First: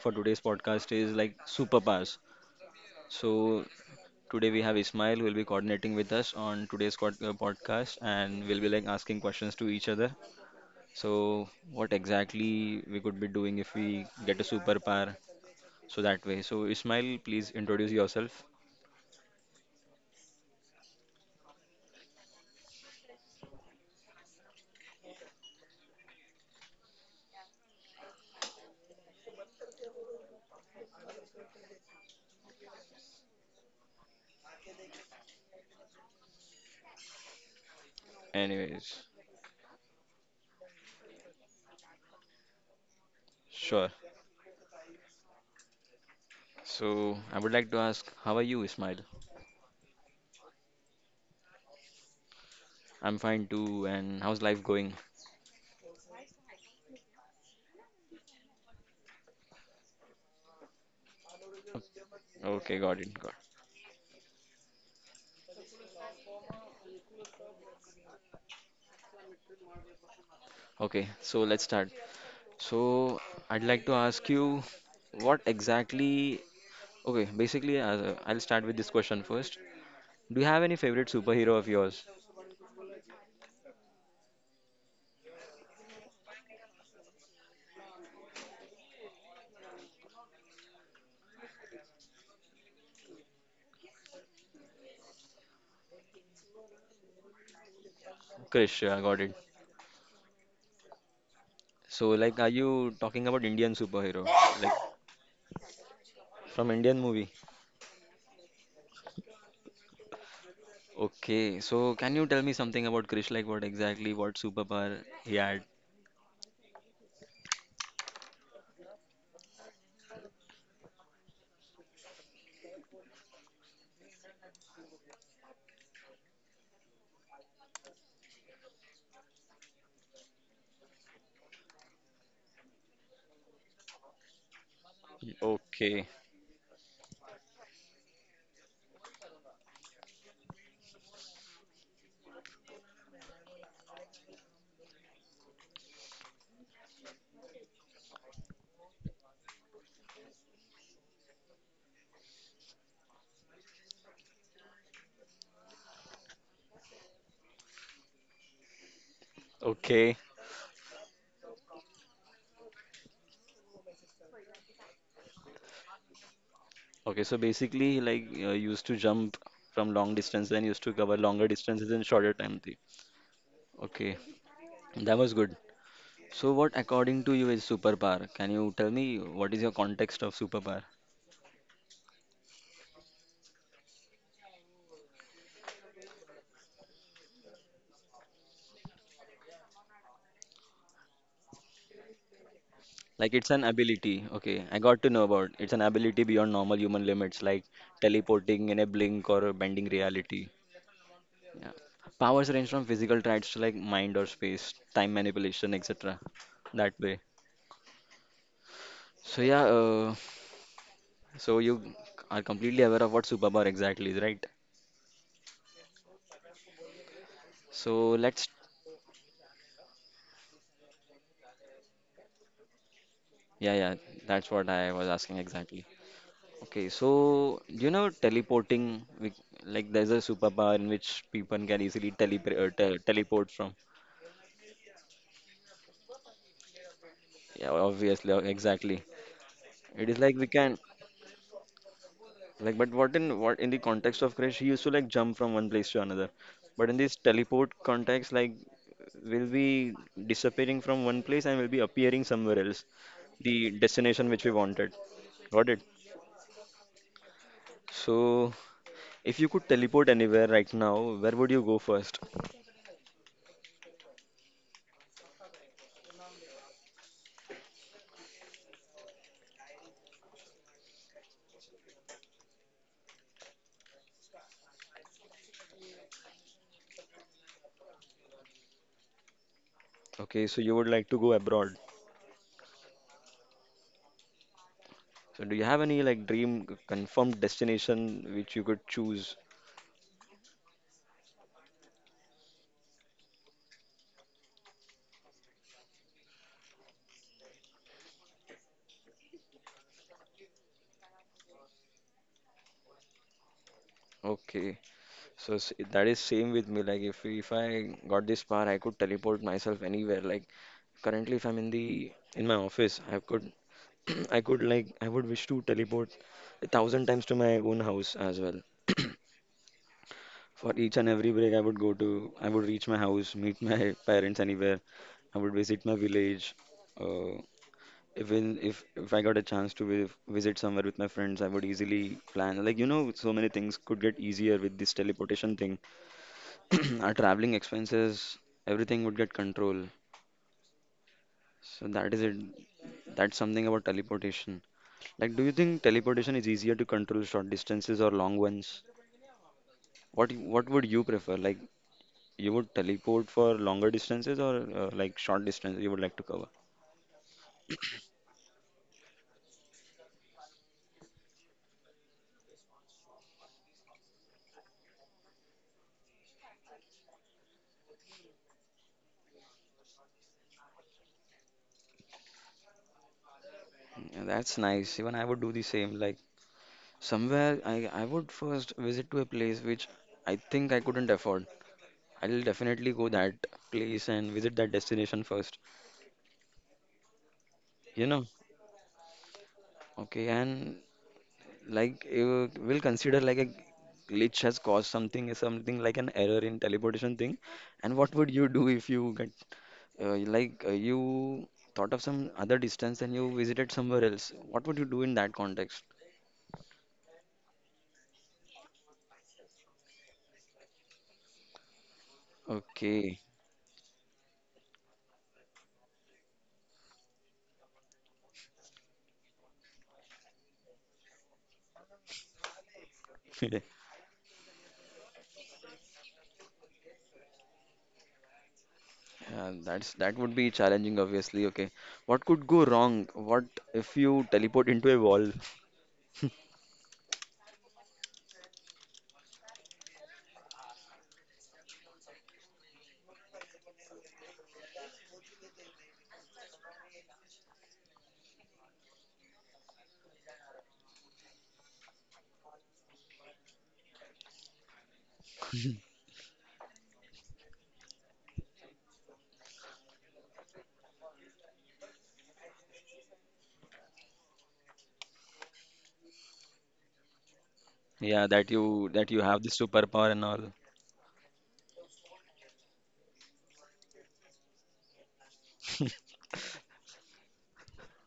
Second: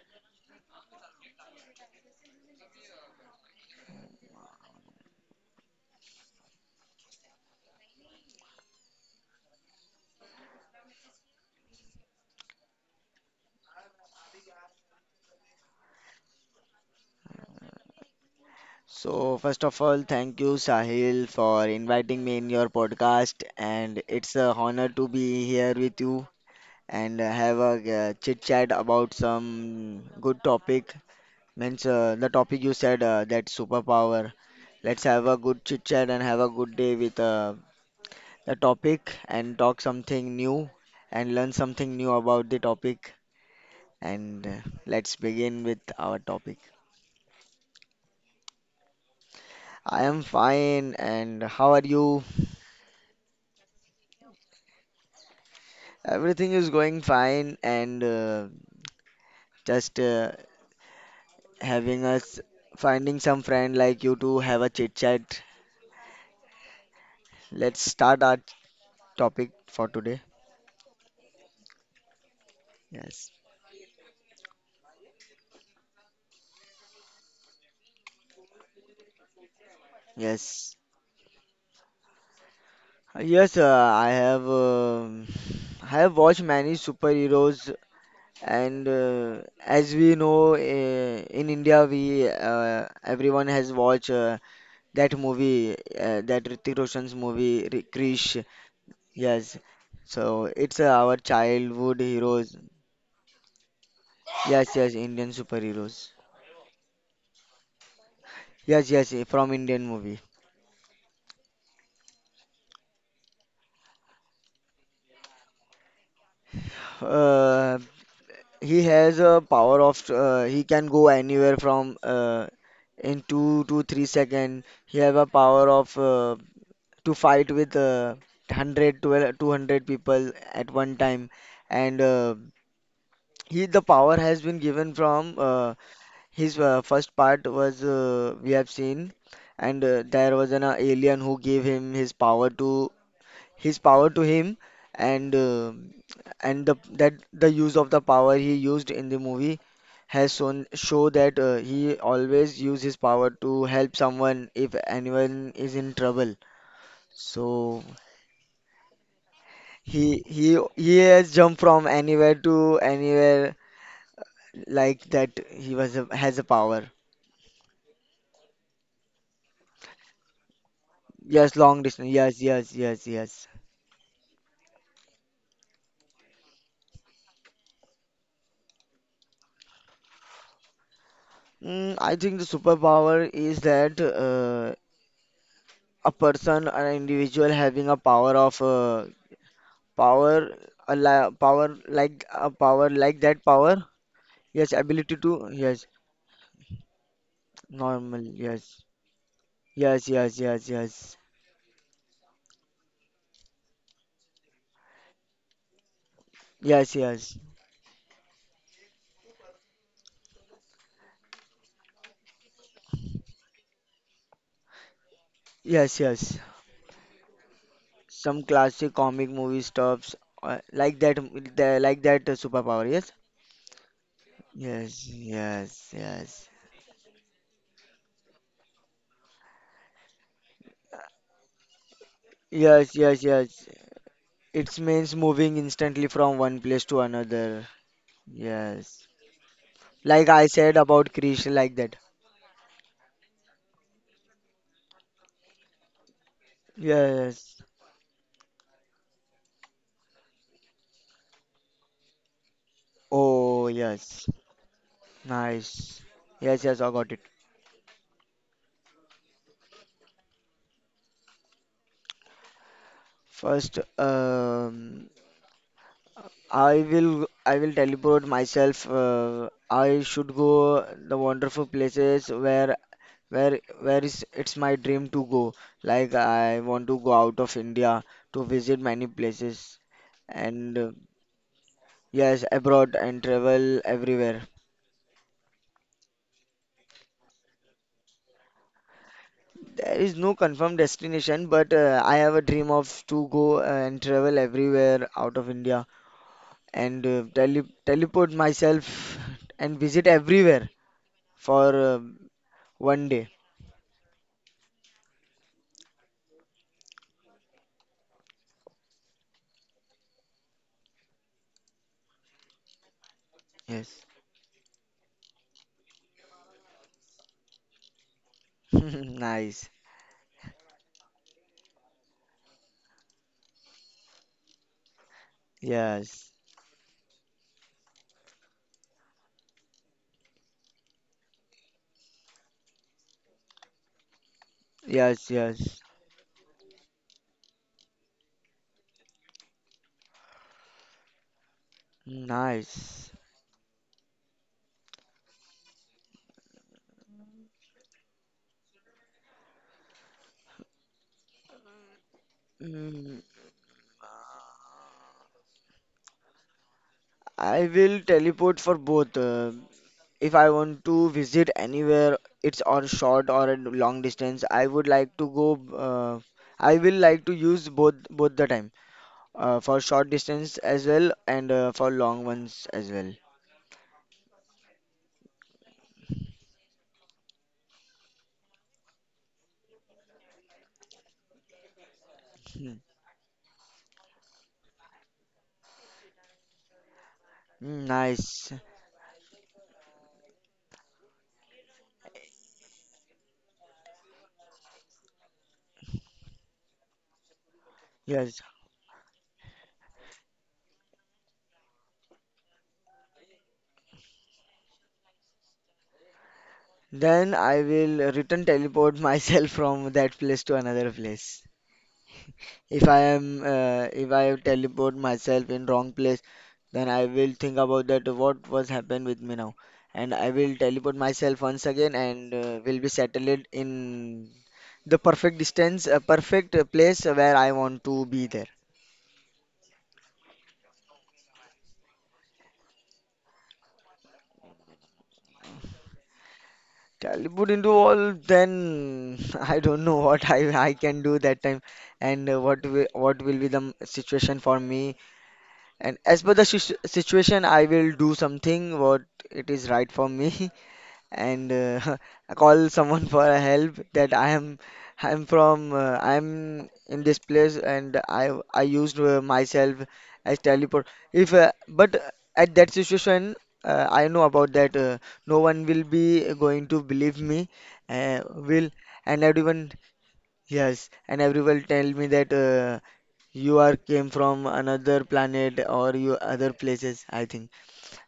for today's podcast is like superpowers. So, today we have Ismail who will be coordinating with us on today's podcast, and we'll be like asking questions to each other. So, what exactly we could be doing if we get a superpower? So, that way. So, Ismail, please introduce yourself. So, first of all, thank you, Sahil, for inviting me in your podcast. And it's a honor to be here with you and have a chit chat about some good topic. Means The topic you said that superpower. Let's have a good chit chat and have a good day with the Anyways, topic and talk something new and learn something new about the topic. sure. And Let's begin with our topic. So, I would like to ask, how are you, Ismail? I am fine, and how are you? I'm fine too, and how's life going? Everything is going fine and just having us Okay, got it. finding Got some friend like you to have a chit chat. Let's start our topic for today. Okay, so let's start. So Yes. I'd like to ask you what exactly. Okay, basically, I'll start with this question first. Do you have Yes. any favorite superhero of yours? Yes, I have watched many superheroes and as we know, in India we, everyone has watched, that movie, that Hrithik Roshan's movie Krish. Krish, I got it. Yes. So it's our childhood So, like, are heroes. you talking about Indian superhero? Like, Yes, yes, Indian superheroes. from Indian movie? Yes, yes, from Indian movie. Okay, so can you tell me something about Krish? Like, what exactly, what superpower he had? Uh, he has a power of, he can go anywhere from, in 2 to 3 second. He have a power of, to fight with, 100 people at one time, and he the power has been given from, Okay, his, first part was, we have seen, and there was an, alien who gave him his power to, his power to him, and the use of the power he used in the movie has shown show that he always use his power to help someone if anyone is in trouble. So okay, he has jumped from anywhere to anywhere like that. He was a, has a power. okay. So basically, he like used to jump from long distance, then used to cover longer Yes, long distances in distance. shorter Yes, time. yes, yes, yes. Okay, that was good. So, what according to you is superpower? Can you tell me what is your context of superpower? I think the superpower is that a person, an individual having a power of, power, a la power like a power like Like, that it's an power. ability. Okay, Yes, I got to ability know to, about. It's an yes, ability beyond normal human limits, like normal. teleporting in Yes, a blink or bending yes, yes, reality. yes, yes, Yeah. Powers range from physical traits to like mind or space, time manipulation, etc. That yes, way. yes, So yeah, so you are completely aware of what superpower exactly is, right? yes, yes. So Some let's. classic comic movie stuffs, like that. Like that, superpower. Yes, Yeah, yeah, that's what I was yes, asking exactly. yes, yes, Okay, so you know teleporting, we- like there's a superpower in which people can easily teleport yes, te yes, teleport yes. from. It means moving instantly from one place to another. Yeah, obviously, exactly. Yes. It is Like like I we can said about creation like that. like, but what in the context of Crash, he used to like jump from one place to another. But in this Yes. teleport context, like will be disappearing from one place and will be appearing somewhere else, the Oh, destination yes. which we wanted. Got it? Nice. Yes, yes, I got it. So if you could teleport anywhere right now, where would you go first? First, I will teleport myself. I should go the wonderful places where is it's my dream to go. Like I want to go out of India to visit many places Okay, so you and would like to go abroad. yes, abroad and travel everywhere. So do you have any like dream confirmed destination which you could choose? There is no confirmed destination, but I have a dream of to go and travel everywhere out of India and teleport myself and visit everywhere for one day. Okay, so that is same with me. Like if I got this power, I could teleport myself anywhere. Like currently, if I'm in the in my office, I could Yes. I could like I would wish to teleport 1,000 times to my own house as well. Nice. For each and every break, I would reach my house, meet my parents anywhere. I would visit my Yes. village. Uh, Even if I got a chance to visit somewhere with my friends, I would easily plan. Like, you know, so many things could get easier with this Yes, teleportation thing. yes. Our traveling expenses, everything would get control. So that is it. Nice. That's something about teleportation. Like, do you think teleportation is easier to control short distances or long ones? What would you prefer? Like, you would Mm, teleport for longer distances or like short distances you would like to cover? I will teleport for both. If I want to visit anywhere, it's on short or a long distance. I would like to go. Uh, I will like to use both the time, for short distance as well and for long ones as well. Yeah, that's nice. Even I would do the same. Like, somewhere I would first visit to a place which I think I couldn't afford. I'll Hmm. definitely go that place and visit that destination first. Hmm, You know? nice. Okay, and like you will consider like a glitch has caused something, something like an error in teleportation thing. And what would Yes. you do if you get you thought of some other distance and you visited somewhere else? What would you do in that context? Then I will return teleport myself from that place to another place. If I Okay. am, if I teleport myself in wrong place, then I will think about that what was happened with me now, and I will teleport myself once again and will be settled in the perfect distance, a perfect, place where I want to be there. That's that would be challenging, obviously. Okay, what could go wrong? What if you teleport into a wall? Childhood into all, then I don't know what I can do that time and what will be the situation for me. And as per the situation, I will do something what it is right for me. And I call someone for a help that I'm from, I'm in this place and I used, myself as teleport if, but at that situation, I know about that, no one will be going to believe me, Yeah, will that and you have the everyone, superpower and all. yes, and everyone tell me that, you are came from another planet or you other places. I think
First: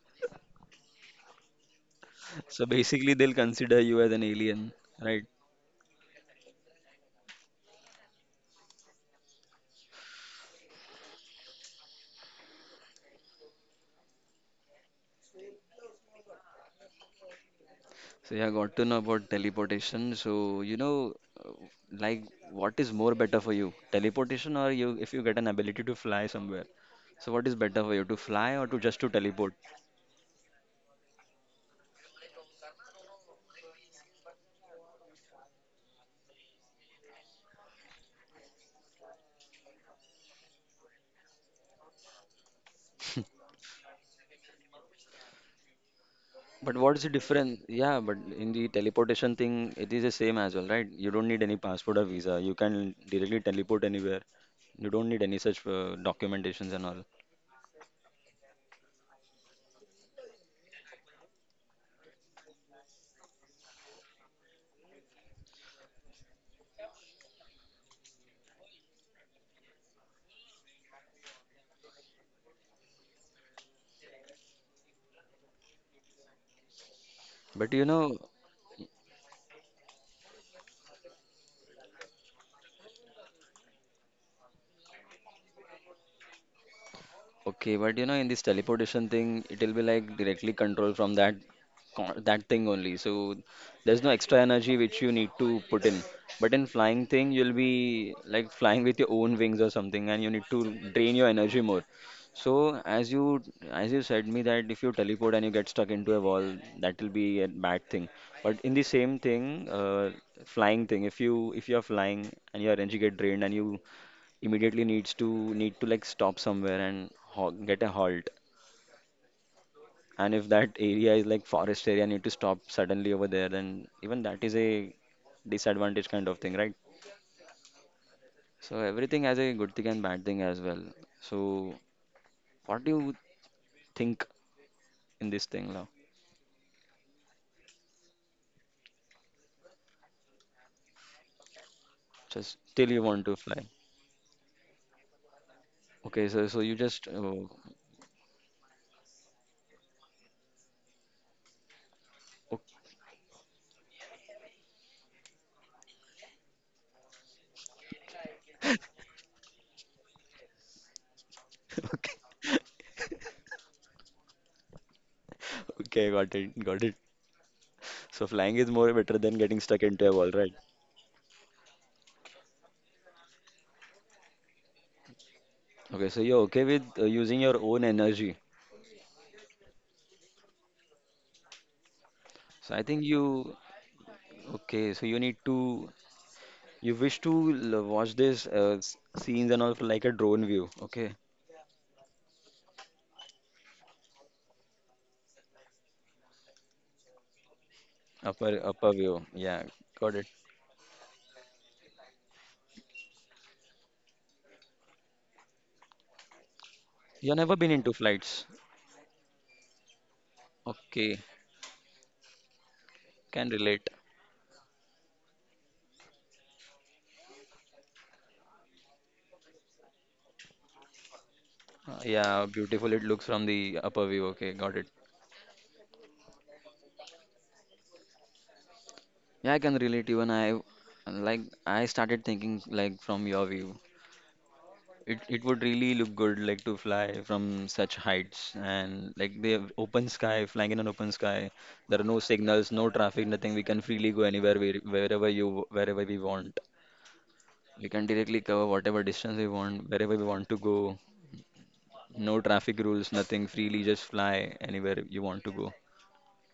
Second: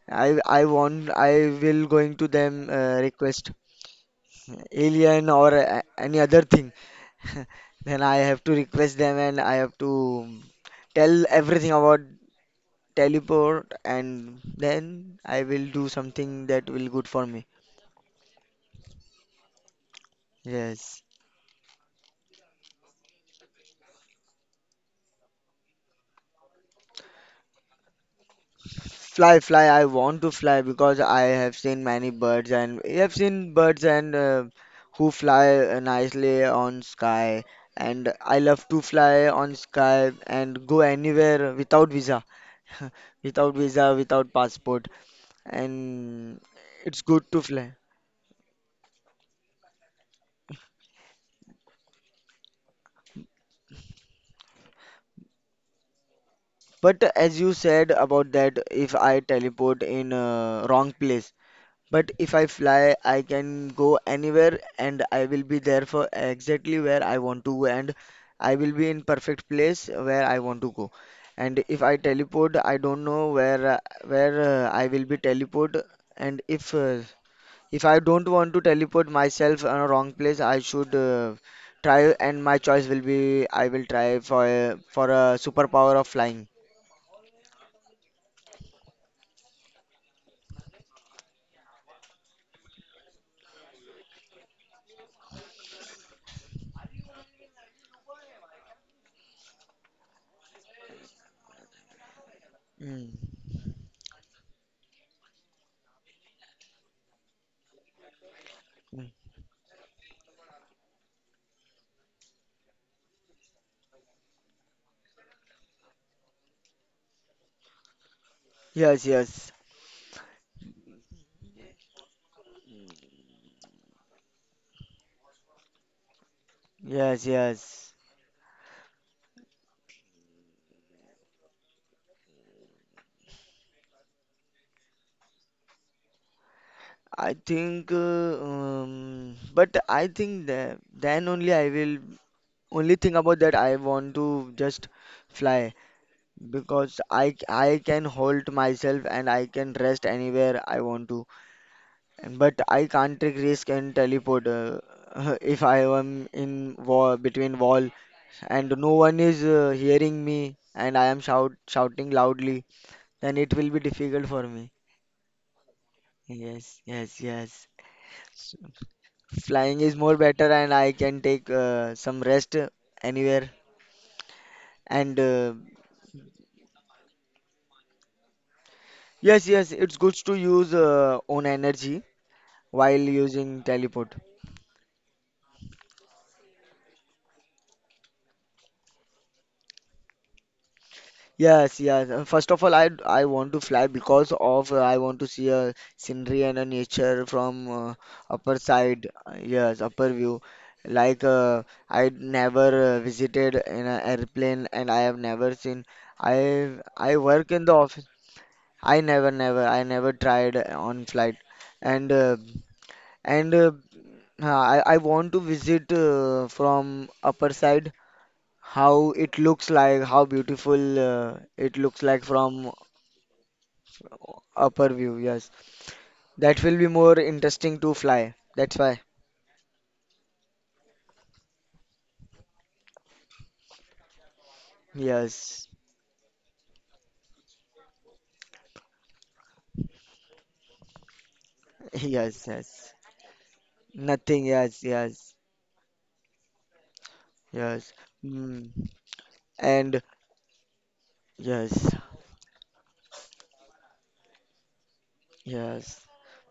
I will going to So them, basically, they'll request consider you as an alien, right? alien or any other thing. Then I have to request them and I have to tell everything about teleport, and then I will do something that will good for me. So yeah, got to know about teleportation. So you Yes. know, uh, like what is more better for you, teleportation or you if you get an ability to fly somewhere? So what is better for you, to fly or to just to Fly, teleport? fly. I want to fly because I have seen many birds and I have seen birds and, who fly, nicely on sky. And I love to fly on sky and go anywhere without visa, without visa, without passport. And But what is it's the good to difference? fly. Yeah, but in the teleportation thing, it is the same as well, right? You don't need any passport or visa. You can directly teleport anywhere. You don't need any such documentations and But all. as you said about that, if I teleport in a wrong place, but if I fly, I can go anywhere and I will be there for exactly where I want to go, and I will be in perfect place where I want to go. And if I teleport, I don't know where, where, I will be teleport, and if, But you if I know, don't want to teleport myself on a wrong place, I should, try, and my choice will be I will try for a superpower of flying. okay, but you know, in this teleportation thing, it'll be like directly controlled from that that thing only. So there's no extra energy which you need to put in. But in flying thing, you'll be like flying with your own wings or something, and you need to drain your energy more. So Mm. As you said me that if you teleport and you get stuck into a wall, that will be a bad thing. But in the Mm. same thing, flying thing, if you are flying and your energy get drained and you immediately need to like stop somewhere and ho get a halt. Yes, yes, And if that area is like forest area, need to stop suddenly over there, then even that is a disadvantage kind of thing, right? yes, yes. So everything has a good thing and bad thing as well. So what do you think in this thing now? I think, but I think that then only I will Just till only you think want to about that fly. I want to just fly Okay, so so you because just oh, I can hold myself and I can rest anywhere I want to. But I can't take risk and teleport, if I am in wall between wall and no one is, hearing me and I am shouting okay, okay, loudly, then it will be difficult for me. okay, got it, got Yes, it. yes, yes. So flying is more better than getting Flying stuck is into a more wall, better right? and I can take, some rest, anywhere. And Okay, so you're okay with using your own energy. yes, yes, it's good to use, own energy So I think while you using teleport. okay. So you need to you wish to watch this scenes and all from like a drone view. Okay, Yes, yes. First of all, I want to fly because of, I want to see a scenery and a nature from, upper upper side. view. Yeah, Yes, upper got it. view. Like, I never, visited in an airplane, and I have never seen. I You work never in been the into office. flights. I never tried on Okay, flight, and can and uh, relate. I want to visit, from upper side how it looks like, how beautiful, it looks like Yeah, from beautiful it looks from the upper view. Okay, got it. upper view. Yes. That will be more interesting to fly. That's why. Yeah, I can relate even I like I started thinking like from your view. It would Yes, really look good like to fly from such heights and like the open sky, flying in an open sky. There are no yes, signals, no yes. traffic, nothing. We can freely go Nothing, anywhere yes, wherever yes, you wherever we want. We yes. can directly cover Mm. whatever distance we want, And wherever we want to go. yes, No traffic rules, nothing. Freely just fly anywhere you want to go. yes.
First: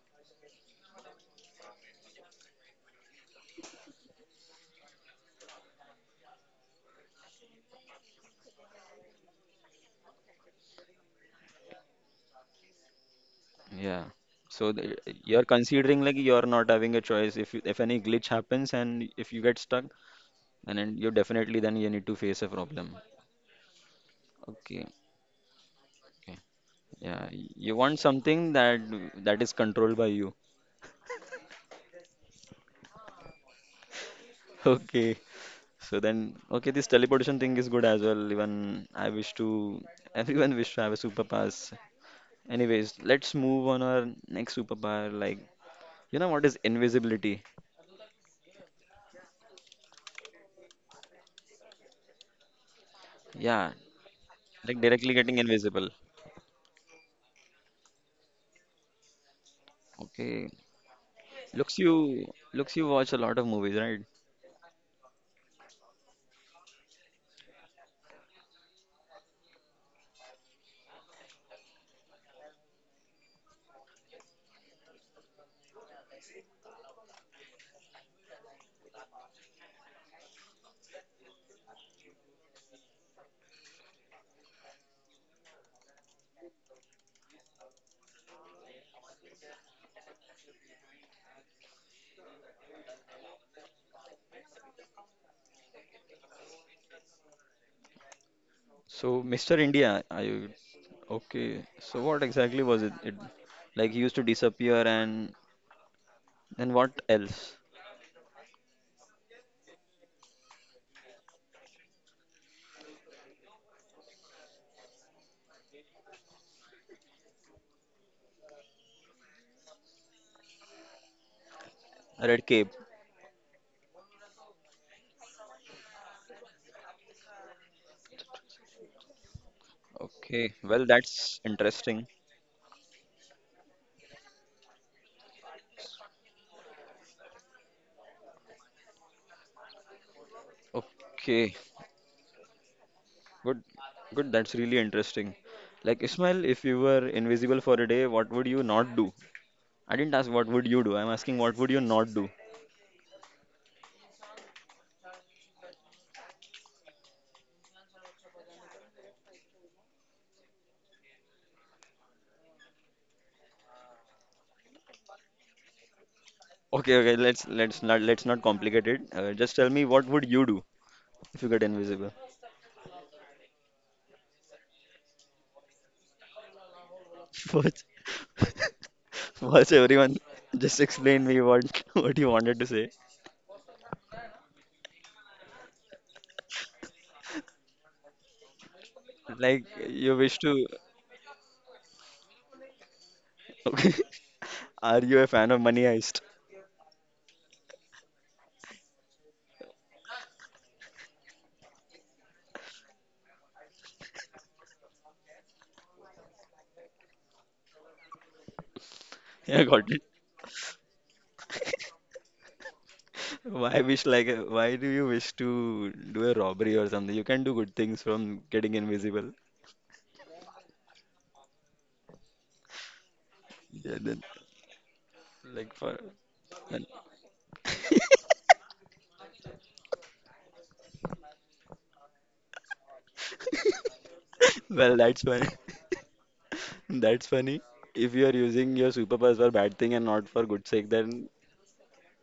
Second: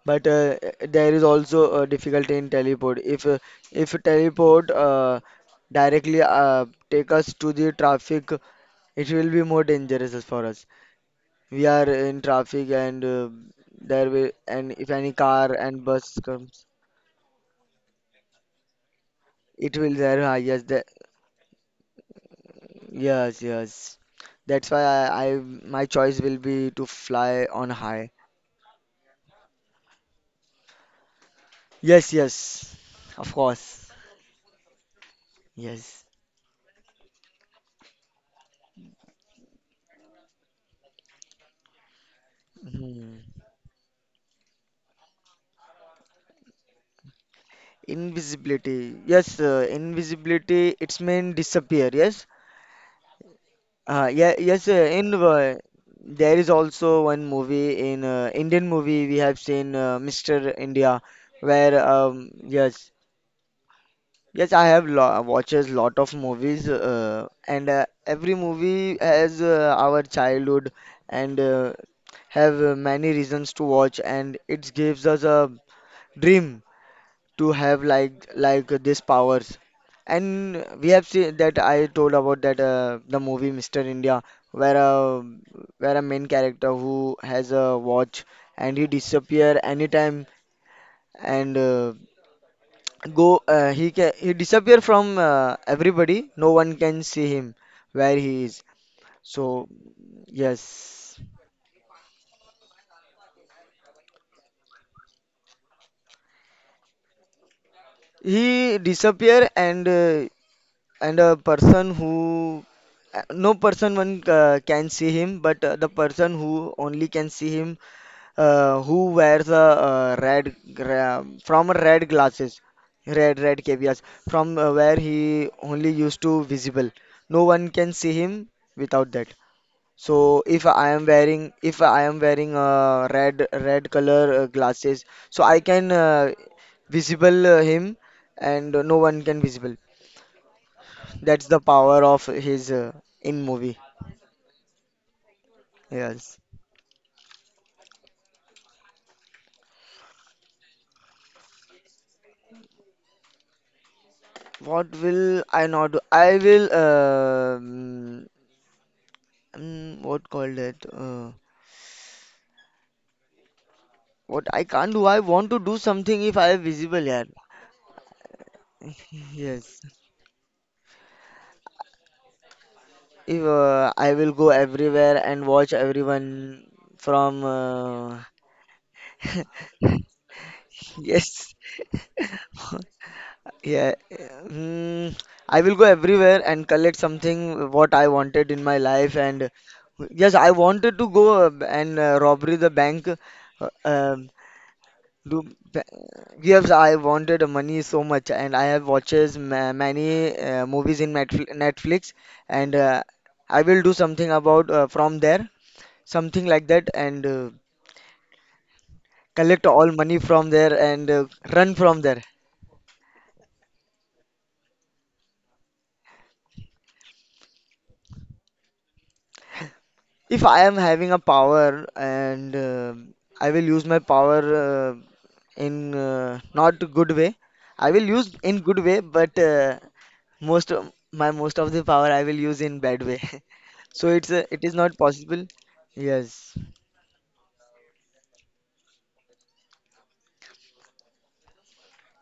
But there is also a difficulty in teleport. If, if teleport, directly, take us to the traffic, it will be more dangerous as for us. We are in traffic and, Yeah. there will, So and if the, any you're car and considering like bus you're comes, not having a choice. If any glitch happens and if you get it stuck, will there. Yes, and the, then you definitely then you need to face a problem. yes, yes. That's why Okay. I my choice Okay. will be to Yeah, fly on you want high. something that that is controlled by you. Yes, yes. Of course. Okay. So Yes. then, okay, this teleportation thing is good as well. Even I wish to, everyone wish to have a superpowers. Anyways, Hmm. let's move on our next superpower. Like, you know what is invisibility? Invisibility. Yes, invisibility. It's mean disappear. Yes. Yeah, Yeah, yes. Like In directly getting invisible. there is also one movie in, Indian movie we have seen, Okay. Mr. India, Looks where you, looks you yes, watch a lot of movies, right? yes, I have lo watches lot of movies, and every movie has, our childhood and, have, many reasons to watch, and it gives us a dream to have like these powers. And we have seen that I told about that, the movie Mr. India, where a where a main character who has a watch and he disappear anytime and go, he can he disappear from, everybody, no one can see him where he is, So, so Mr. India, are you yes, okay? So what exactly was it? It like he used to disappear and then what else? he disappear and, and a person who, no person one can see him, but, the person who only can see him, who wears a, from a red A red glasses, cape. Red caviars from, where he only used to visible, no one can see him without that. So Okay, if well, I am that's wearing, interesting. Red color, glasses, so I can, visible, him, and, no one can visible. That's Okay, the power of his, in good, movie. good. That's really interesting. Like Yes. Ismail, if you were invisible for a day, what would you not do? I didn't ask what would you do. I'm asking what would you not do. What will I not do? I will what called it? What I can't do. I want to do something if I am Okay, visible okay. here. Let's not complicate it. Just tell Yes. me what would you do if you get invisible? If, I will go everywhere and watch everyone from, First, first, everyone, just explain me yes. what what you wanted to say. Yeah. I will go everywhere and collect something what I wanted in my life. And Like you yes, wish I to. wanted to go, and, robbery the bank. Okay, um, are you a do fan of Money ba- Heist? yes, I wanted money so much, and I have watches ma many, movies in Netflix, and, I will do something about, from there, something like that, and, Yeah, collect got. all money from there and, run from there. Why wish like why do you wish to do a robbery or something? You can do good things from getting invisible. If I am having a power and I will use Yeah, my then power like in for not then- good way, I will use in good way, but most of the power I will use in bad way. So it is not well, that's possible. funny. Yes, That's funny. If you are using your superpowers for bad thing and not for good sake, then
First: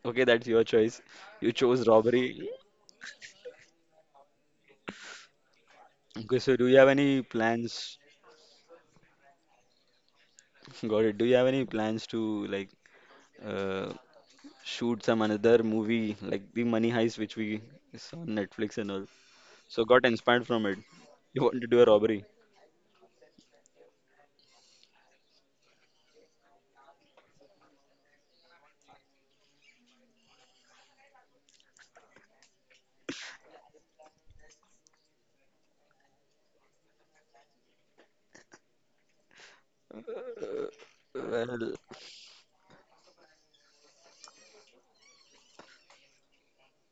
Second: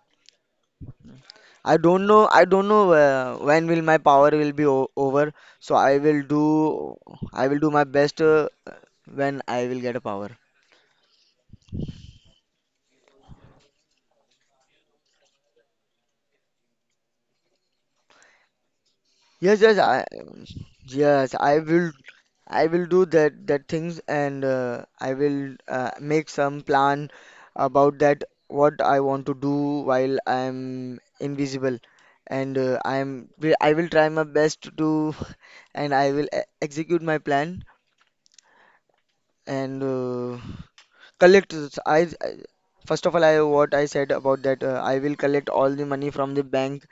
okay, that's your choice. You chose I robbery. don't know when will my power will be o over. So Okay, so do you have any I will do my plans? best when I will get a power. Got it. Do you have any plans to like uh, shoot some another movie like the Money Heist, which we saw on Netflix and all? Yes, yes, So got I inspired from it. Yes, You want to do a robbery? I will do that things and I will make some plan about that what I want to do while I'm invisible and I will try my best to do and I will e execute my plan and Uh, Collect. well, S- I I- first of all, I what I said about that. I will collect all the money from the bank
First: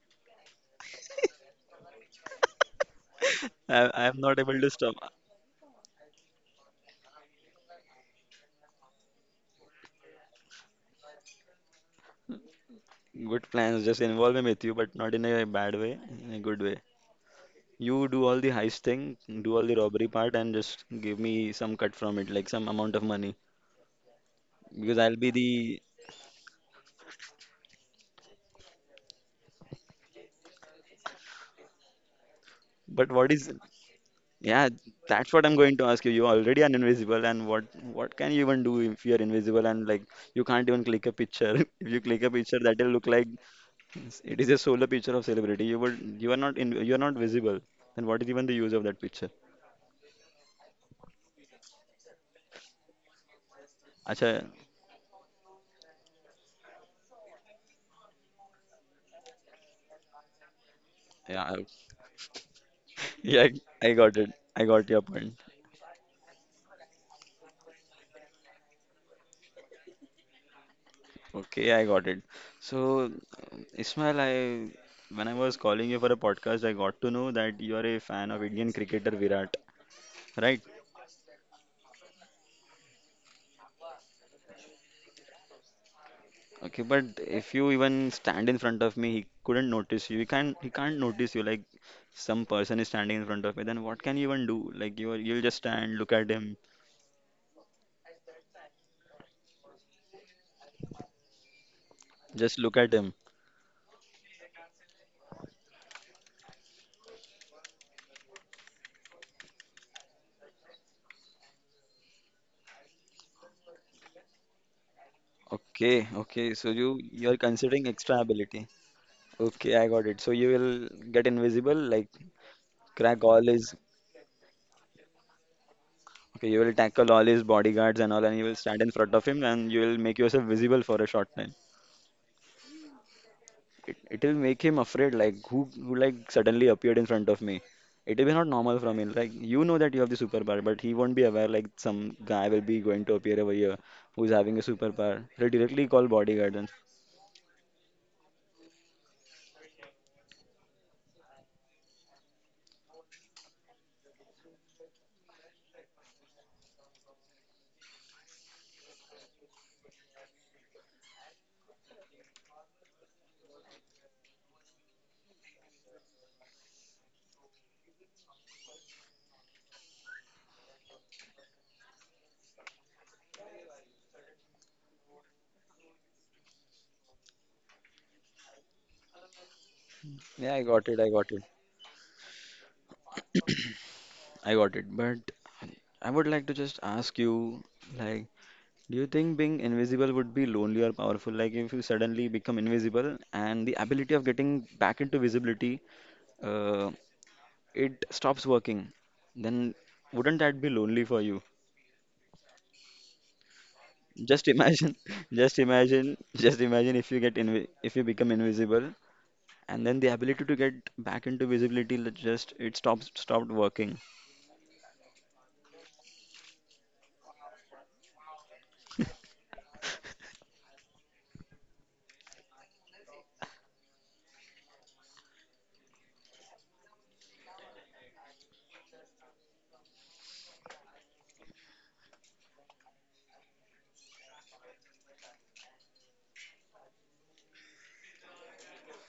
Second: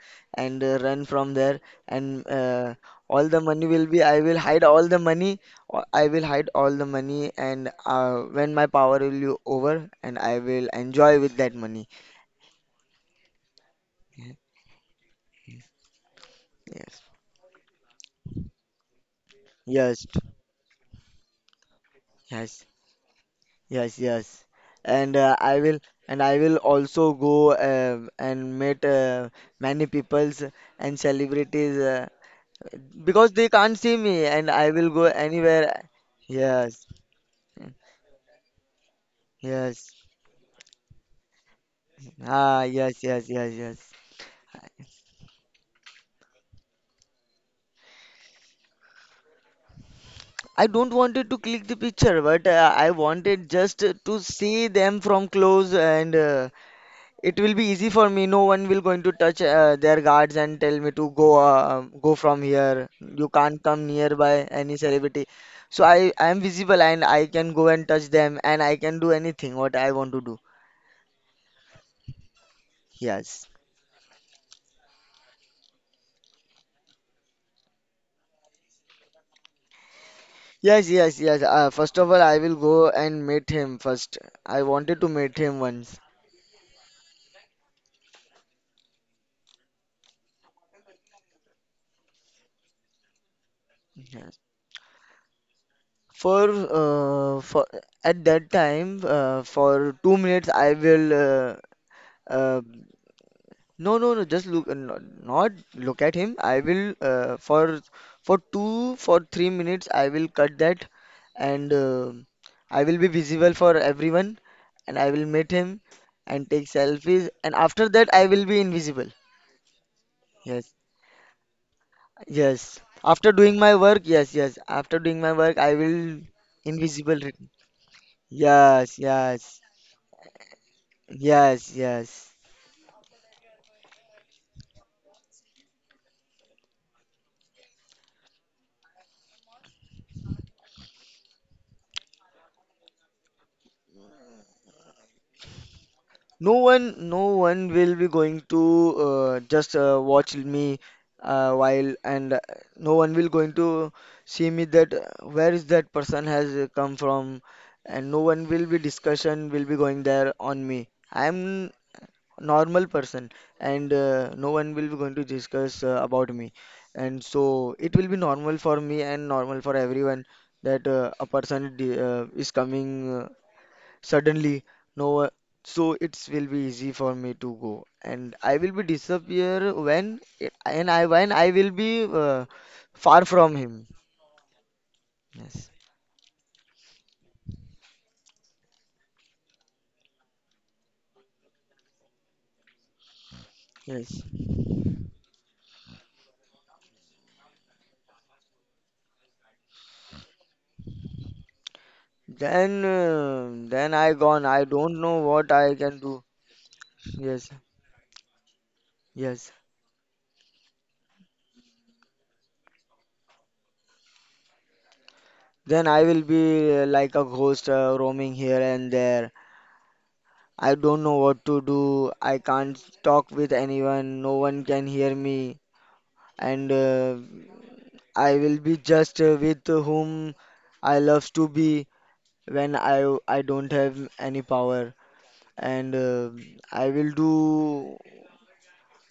and run from there. And all the money will be. I I'm will not able hide to all stop. the money. I will hide all the money. And when my power will be over, and I will enjoy with that money. Good plans, just involve me with you, but not in a bad way, in a good way. Yes. You do all the heist thing, do all the Yes, robbery part, and just give me some cut from it, like yes, some amount of money, yes, yes. because And I'll be the. I will also go and meet many peoples and celebrities, But because what they is? can't see me and Yeah, I will go that's what I'm going to anywhere. ask you. You already are Yes, invisible, and what can you even do if you're invisible and yes, like you can't even click a picture? If you click a picture, ah, that'll yes, look like yes, yes, yes. yes, it is a solar picture of celebrity. You will, you are not in, you are not visible. Then what is even the use of that picture? I don't wanted to click the picture, but I wanted just to Acha, see them from close, and it will be easy for me. No one will going to touch their guards and tell me to go, yeah, go from here. You yeah, can't come I got it. nearby I any got your celebrity. point. So I am visible and I can go and touch them, and I can do anything what I want to do. Okay, I got it. So, Yes. Ismail, I when I was calling you for a podcast, I got to know that you are a fan of Indian cricketer Virat, right? Yes, yes, yes. First of all, I will go and meet him first. I wanted to meet him once. Okay, but if you even stand in front of me, he couldn't notice you. He can't notice you. Like some person is standing in front of me, then what can you Yes. even do? Like you, you'll just stand, look at For him, uh, for at that time, for 2 minutes, I will. just uh, look at him. no, no, no. Just look, no, not look at him. I will for two for 3 minutes, I will cut that, and I will be visible for everyone, and I will meet him Okay, okay. and take So you selfies. you are And considering after that, extra I will be ability. invisible. Okay, I got it. So you will Yes. get invisible, like Yes. crack After all doing his. my work, yes, yes. After doing my work, I will Okay, you will tackle invisible. all re- his bodyguards and all, and you will stand in Yes, front of him, yes, and you will make yourself visible for a short time. yes, yes. It will make him afraid, like who like suddenly appeared in front of me. It will be not normal from him. Like you know that you have the superpower, but he won't be aware. Like some guy will be going to appear over here who's having a superpower. He'll directly call No bodyguards. And one, no one will be going to just watch me while, and No one will going to see me that where is that person has come from, and no one will be discussion will be going there on me. I'm normal person and no one will be going to discuss about me and so it will be normal for me and normal for everyone that a person is coming suddenly no so it will be easy for me to go and I will be disappear yeah, I got and it. I I when got it. I will be far from him. I got it. But Yes. I would like to just ask you, like, do you think being invisible would be lonely or powerful? Like, if you suddenly become invisible and the ability Yes, of getting back into visibility, uh, it stops working, then wouldn't that be lonely for you? Then I Just gone, I imagine, don't know what I can do. just imagine if you get Yes, invi if you become invisible yes. and then the ability to get back into visibility just it stops stopped working. Then I will be like a ghost roaming here and there. I don't know what to do. I can't talk with anyone. No one can hear me. And I will be just with whom I love to be when I don't have any power. And I will do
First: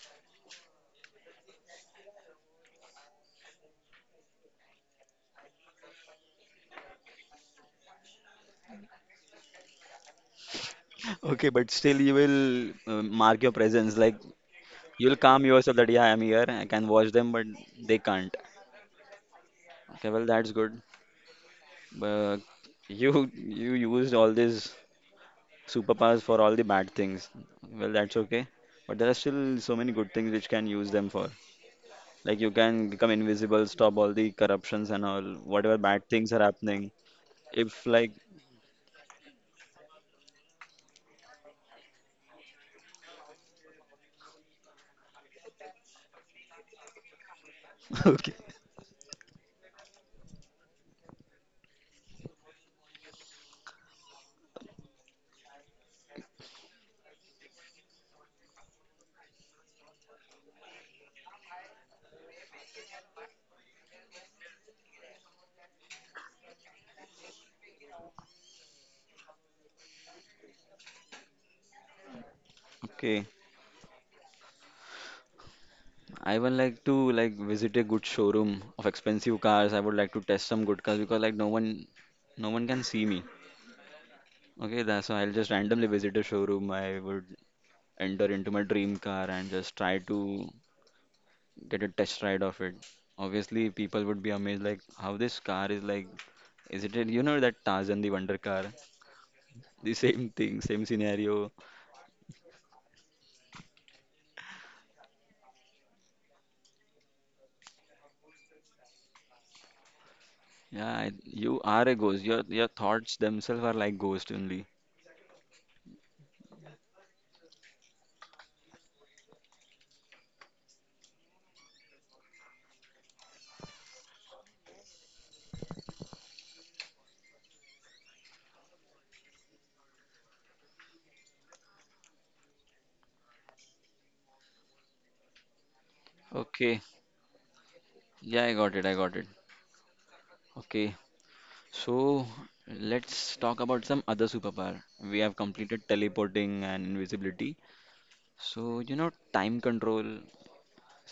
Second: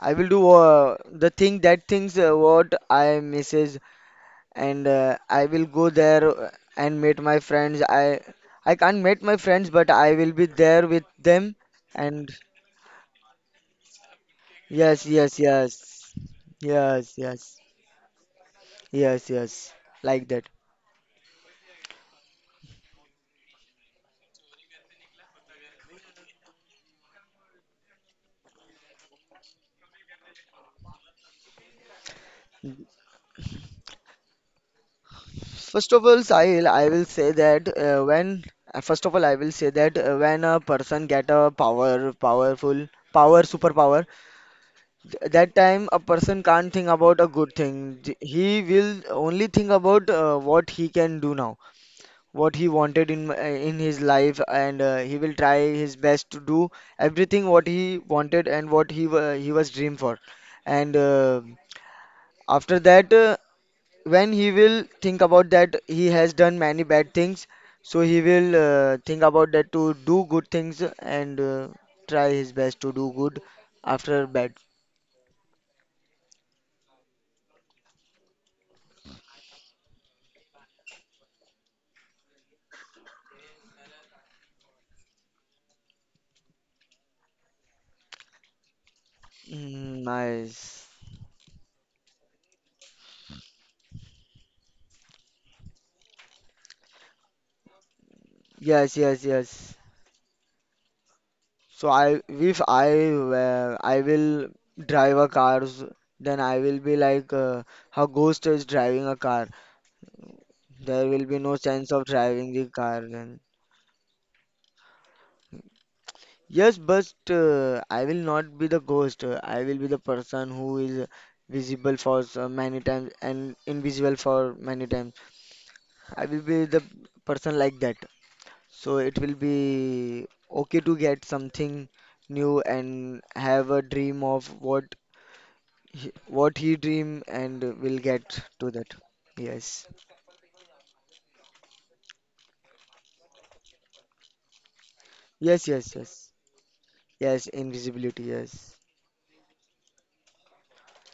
I will do the thing, that things what I message, and I will go there and meet my friends. I can't meet my friends, but I will be there with Okay, them. but still you And will mark your presence. Like yes, you'll yes, calm yourself that, yeah, yes, I'm here, I can watch yes, them, but yes, they can't. yes, yes, Okay, well, like that. that's good. But you used all these superpowers for all the bad things. Well, that's okay. But there are still so many good things which can use them for. Like you can become invisible, stop all the corruptions and all, whatever First of bad all, things are Sahil, I happening. will say that If like when first of all I will say that when a person get a power, superpower, that time a person can't think about a good thing. Okay. He will only think about what he can do now, what he wanted in his life, and he will try his best to do everything what he wanted and what he was dreamed for, and after that when he will think about that he has done many bad things, so he will think about that to do good things, and try his best to do Okay, good after bad. I would like to like visit a good showroom of expensive cars. I would like to test some good cars because like no one can see me. Okay, that's why I'll just randomly visit a showroom. I would enter into my dream car and just try Mm, to nice. get a test ride of it. Obviously, people would be amazed, like how this car is like. Is it, you know, that Tarzan the Wonder Car? Yes, yes, yes. The same thing, same scenario. So I if I were- I will drive a cars, then I will be like how ghost is driving a car. Yeah, There I- will be no you are sense a of ghost. Your driving your the car thoughts then. themselves are like ghost only. Yes, but I will not be the ghost. I will be the person who is visible for so many times and invisible for many times. I will be the person like that. So it will be okay to get something new and have a dream of what what he Okay. dream and will get Yeah, I to got it. I that. got it. Yes. Okay. So let's talk about some other superpower. We have Yes, completed yes, yes. teleporting and Yes, invisibility. invisibility, yes. So, you know, time control.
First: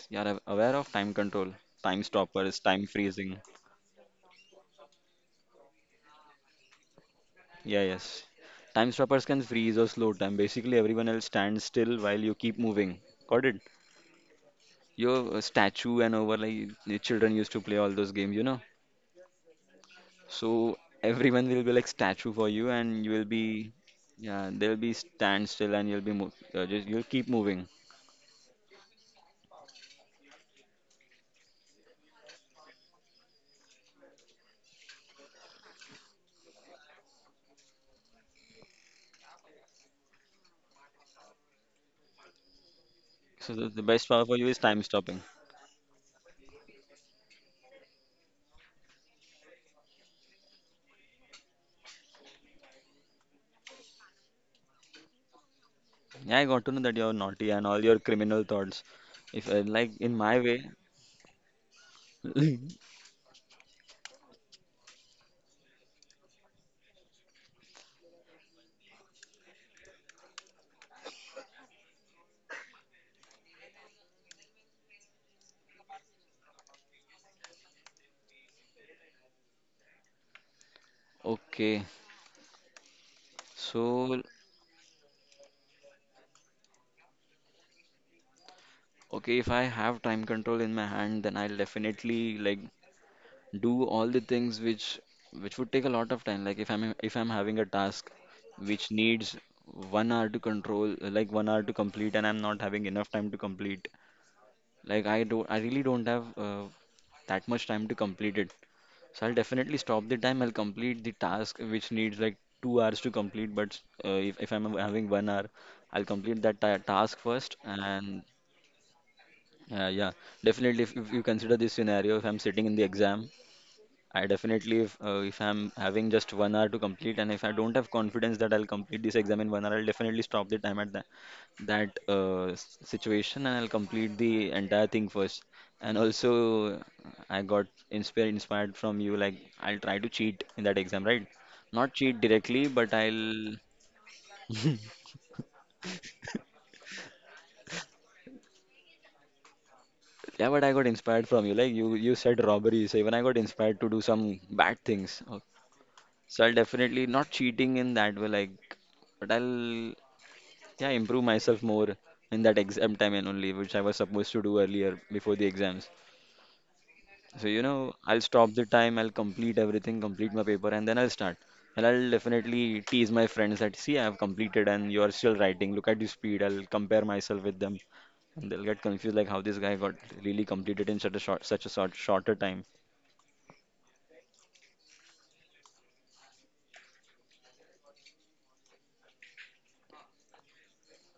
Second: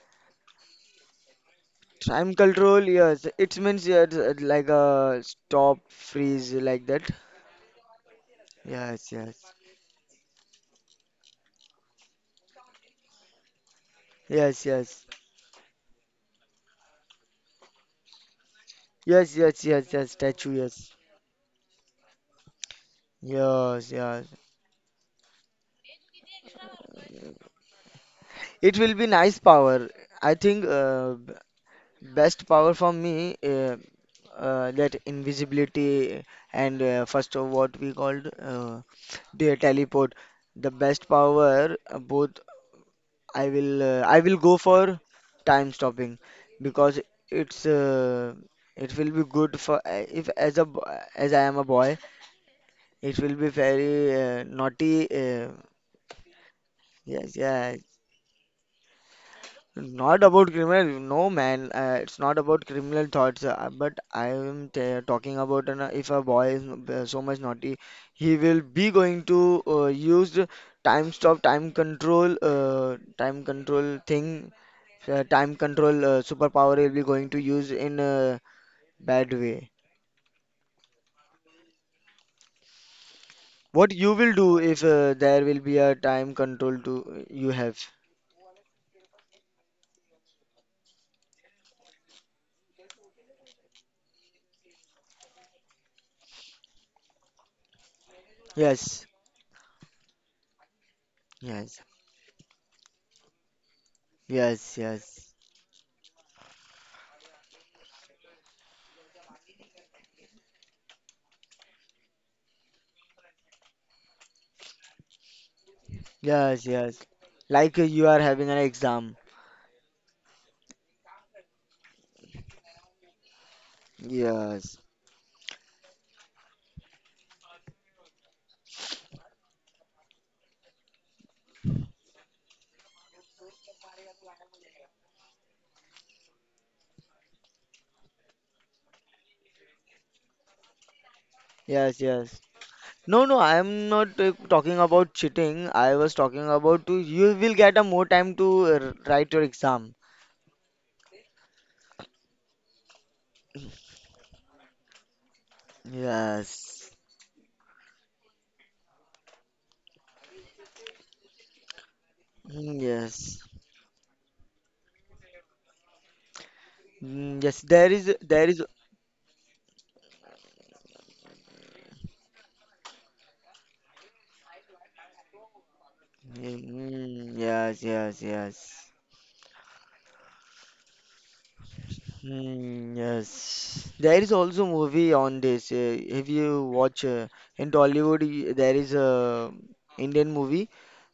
You are aware of time control, time Time stoppers, control, time yes. freezing. It means yes, like a stop, freeze, like that. Yeah, yes. Time Yes, stoppers yes. can freeze or slow time. Basically, everyone else stands still while you keep moving. Got it? Yes, yes. Your statue and over like the children used to play all those games, you know. Yes, yes, yes, yes. Statue, So yes. everyone will be like statue for you, and you will be, Yes, yes. yeah, they'll be stand still, and you'll just you'll keep moving. It will be nice power. I think Best power for me, that invisibility and first of what we called the teleport. The best power, both So the best I power for will you is go time for stopping. time stopping, because it's uh, it will be good for if as a bo- as I am a boy, it will be very naughty. Yeah, I got to know that you're Yes, naughty and yeah. all your criminal thoughts. If like in Not my about criminal, no man. It's not way, about criminal thoughts. But I am t talking about an, if a boy is so much naughty, he will be going to use the time stop, time control thing, time control superpower, will be going to use in a bad way. okay. What you So, will do if there will be a time control to you have? okay, if I have time control in my hand, then I'll definitely like do all the things which would take a lot of time. Like if I'm having a task which Yes, needs 1 hour to control, like 1 hour to yes, complete, and I'm not having enough time to complete. yes, Like yes, I really don't have that much time to complete it. So I'll definitely stop the time. I'll complete the task which needs like 2 hours to complete. But if I'm having 1 hour, I'll complete that yes, ta yes. task first, Like you and are having an exam. yeah, yeah. Definitely, if you consider this scenario, if I'm sitting in the exam, I definitely, Yes, if I'm having just 1 hour to complete, and if I don't have confidence that I'll complete this exam in 1 hour, I'll definitely stop the time at that situation, and I'll complete the entire thing first. And also, I got inspired inspired from you. Like, I'll try to cheat in that exam, right? Not yes, cheat yes. directly, but No, no, I'll. I am not talking about cheating. I was talking about to you will get a more time to write your exam. Yeah, but I got inspired from you. Like you said robberies. Even I got inspired to do some bad things. So I'll Yes. definitely not cheating in that way, like, but I'll yeah improve myself more in that Mm, exam time and yes. only, which I was supposed to do earlier before the exams. Mm, So you yes. know, There is, I'll there stop the is. time, I'll complete everything, complete my paper, and then I'll start. And I'll definitely tease my friends that see, I've completed and you're still writing. Look at the speed. I'll Mm, compare mm, myself with them, yes, yes, and yes. they'll get confused like how this guy got really completed in such a short, shorter time. Hmm, yes, there is also movie on this. If you watch in Tollywood, there is a Indian movie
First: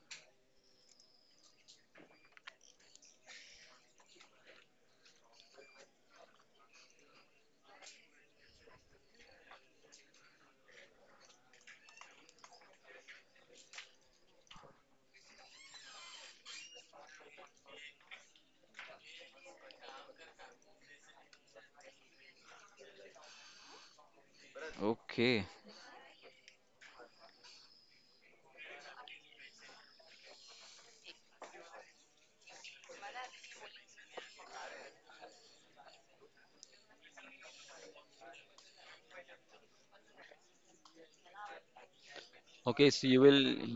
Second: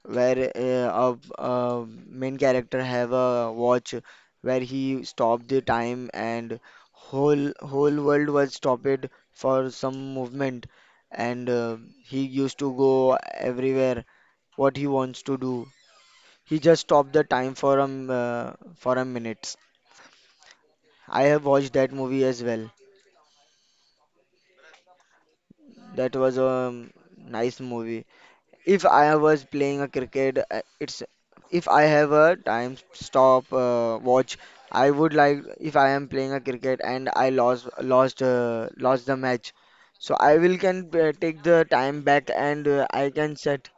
where a main character have a watch where he stopped the time and whole world was stopped for some movement, and he used to go everywhere what he wants to do. He just stopped the time for for a minute. I have watched that movie as well. Okay. That was a nice movie. If I was playing a cricket, it's if I have a time stop watch, I would like if I am playing a cricket and I lost the match, so I will can take the time back, and Okay, so I you can will. set.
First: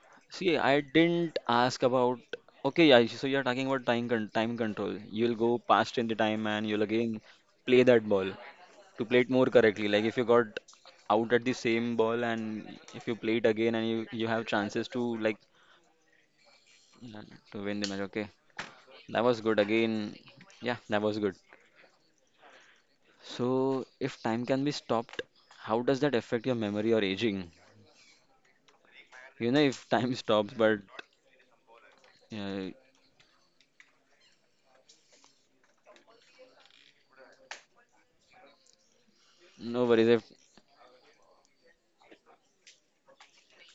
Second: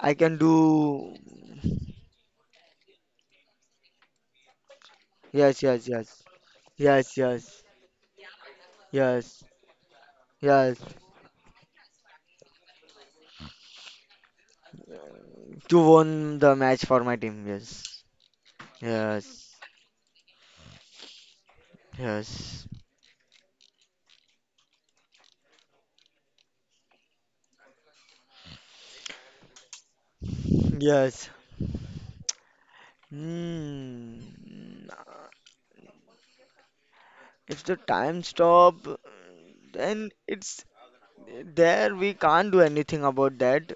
I can See, I do. didn't ask about. Okay, yeah, so you're talking about time control. You'll go Yes, yes, past yes, in the time and you'll yes, again yes, play that ball to play it yes, more correctly. Like if you got yes, out at the same ball and if you play it again and you have chances to like to won the match for my team. to win the Yes, match. Okay, that was yes, good. Again, yeah, that was good. yes. So if time can be stopped, how does that affect your memory or aging? You know, if time stops, but Yes. uh, Hmm. Nah. If the time stop, no worries. then If it's there. We can't do anything about that.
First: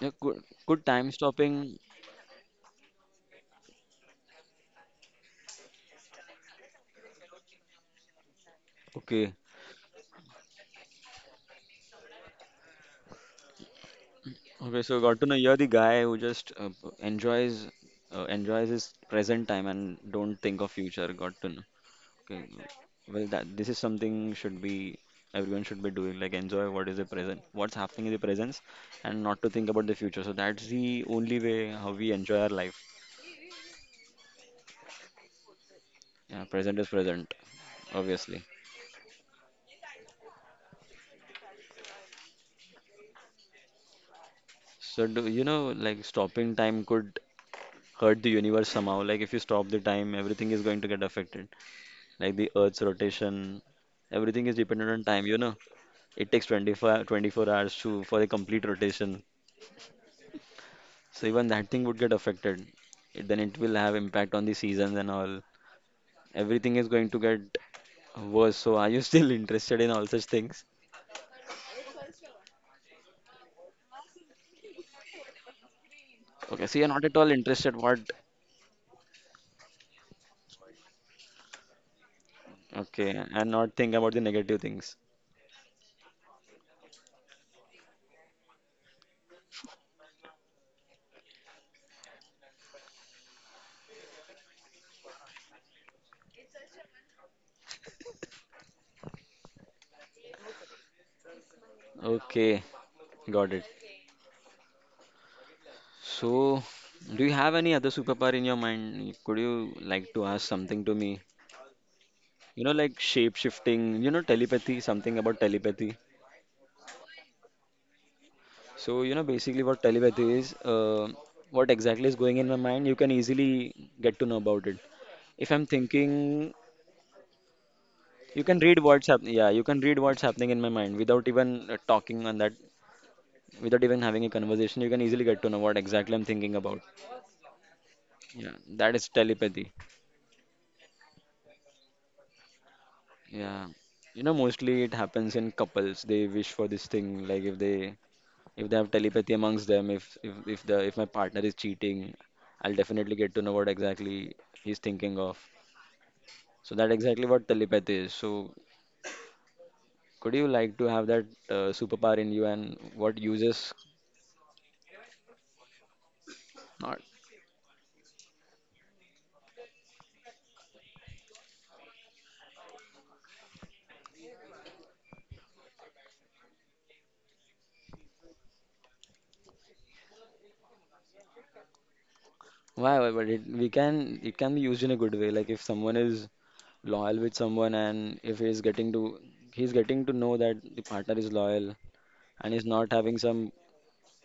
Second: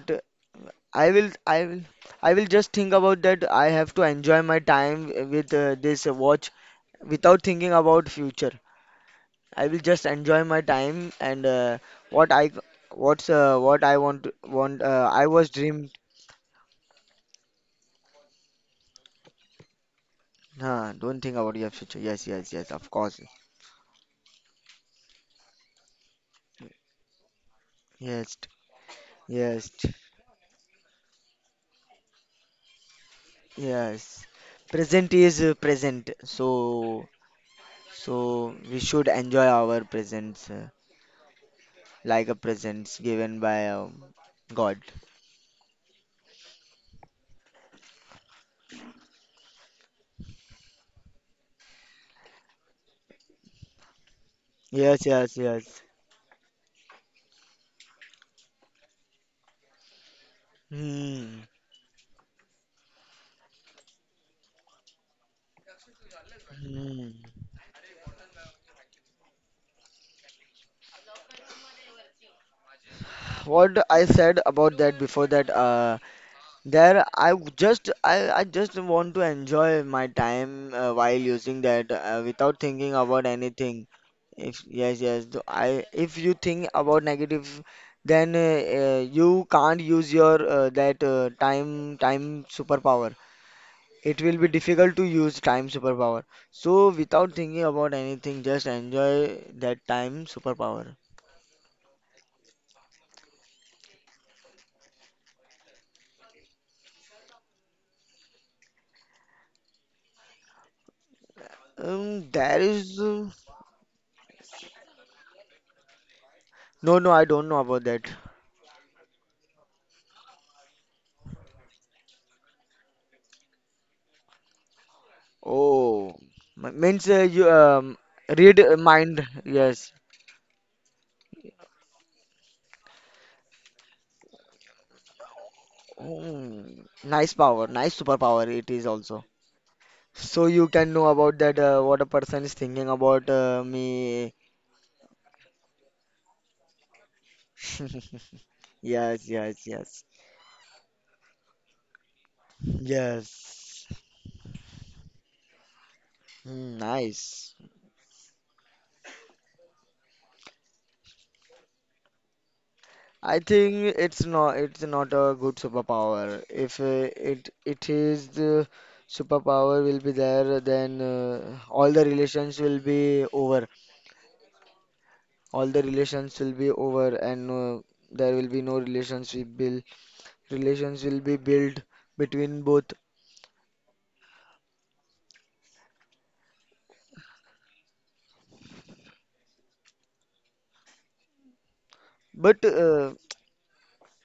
yeah, could I time will, I stopping? will, I will just think about that. I have to enjoy my time with this watch without thinking about future. Okay. I will just enjoy my time, and what I, what I want. Okay. So got to I know was you're the dreamed. guy who just enjoys enjoys his present time and don't think of Huh, future. don't think Got to about know. your future. Yes, Okay. yes, yes. Of course. Well, that this is something should be everyone should be doing. Like enjoy what is the present, what's happening in the Yes, present, and not to think yes. about the future. So that's the only way how we enjoy our life. Yes, present Yeah, present is so present, obviously. so we should enjoy our presents like a presents given by God. So do you know like stopping time could hurt the universe somehow? Like if you stop the time, everything is going to get affected. Like the Earth's rotation. Everything is dependent on Yes, time, you yes, know. yes. It takes 25, 24 hours to for a complete rotation. So even Hmm. that thing would get affected. It, then it will have impact on the seasons and all. Everything is going Hmm. to get worse. So are you still interested in all such things? What I said about that before that, Okay, so you're not there at I all w- interested just what? I just want to enjoy my time while using that without thinking Okay, about and not anything. think about the negative If things. Yes, yes. Though I If you think about negative, then you can't use your that time time superpower. It will be difficult to use time superpower. So without thinking about anything, just enjoy that time superpower. Okay, got it. So, do you have any other superpower in your mind? Could you like to ask something to me? There You know, is like shape shifting, you know, telepathy, something about telepathy. No, no. I don't know about that. So you know basically what telepathy is, what exactly is going in my mind you can easily get to know about it if I'm Oh. thinking. Means you You can read read what's mind. happening, yeah, you can Yes. read what's happening in my mind without even talking on that, without even having a conversation. You can easily get to know what exactly I'm thinking Oh, about. nice power, nice superpower. Yeah, It is that is also. telepathy. So you can know about that what a person is thinking about Yeah, you me. know, mostly it happens in couples. They wish for this thing, like if they have Yes, telepathy yes, amongst them, yes. If my partner is cheating, I'll definitely get to know what Yes. exactly he's thinking of. So Hmm, that exactly what nice. telepathy is. So could you like to have that superpower in you and what I uses think it's not it's not a good superpower. If not. It is the superpower will be there, then all the relations will be over. All the relations will be over, and there will be no relationship will relations will be built between Why, both. why, but it we can, it can be used in a good way, like if someone is loyal with someone and if he's getting to he's getting to know that the partner is loyal and But he's not having some.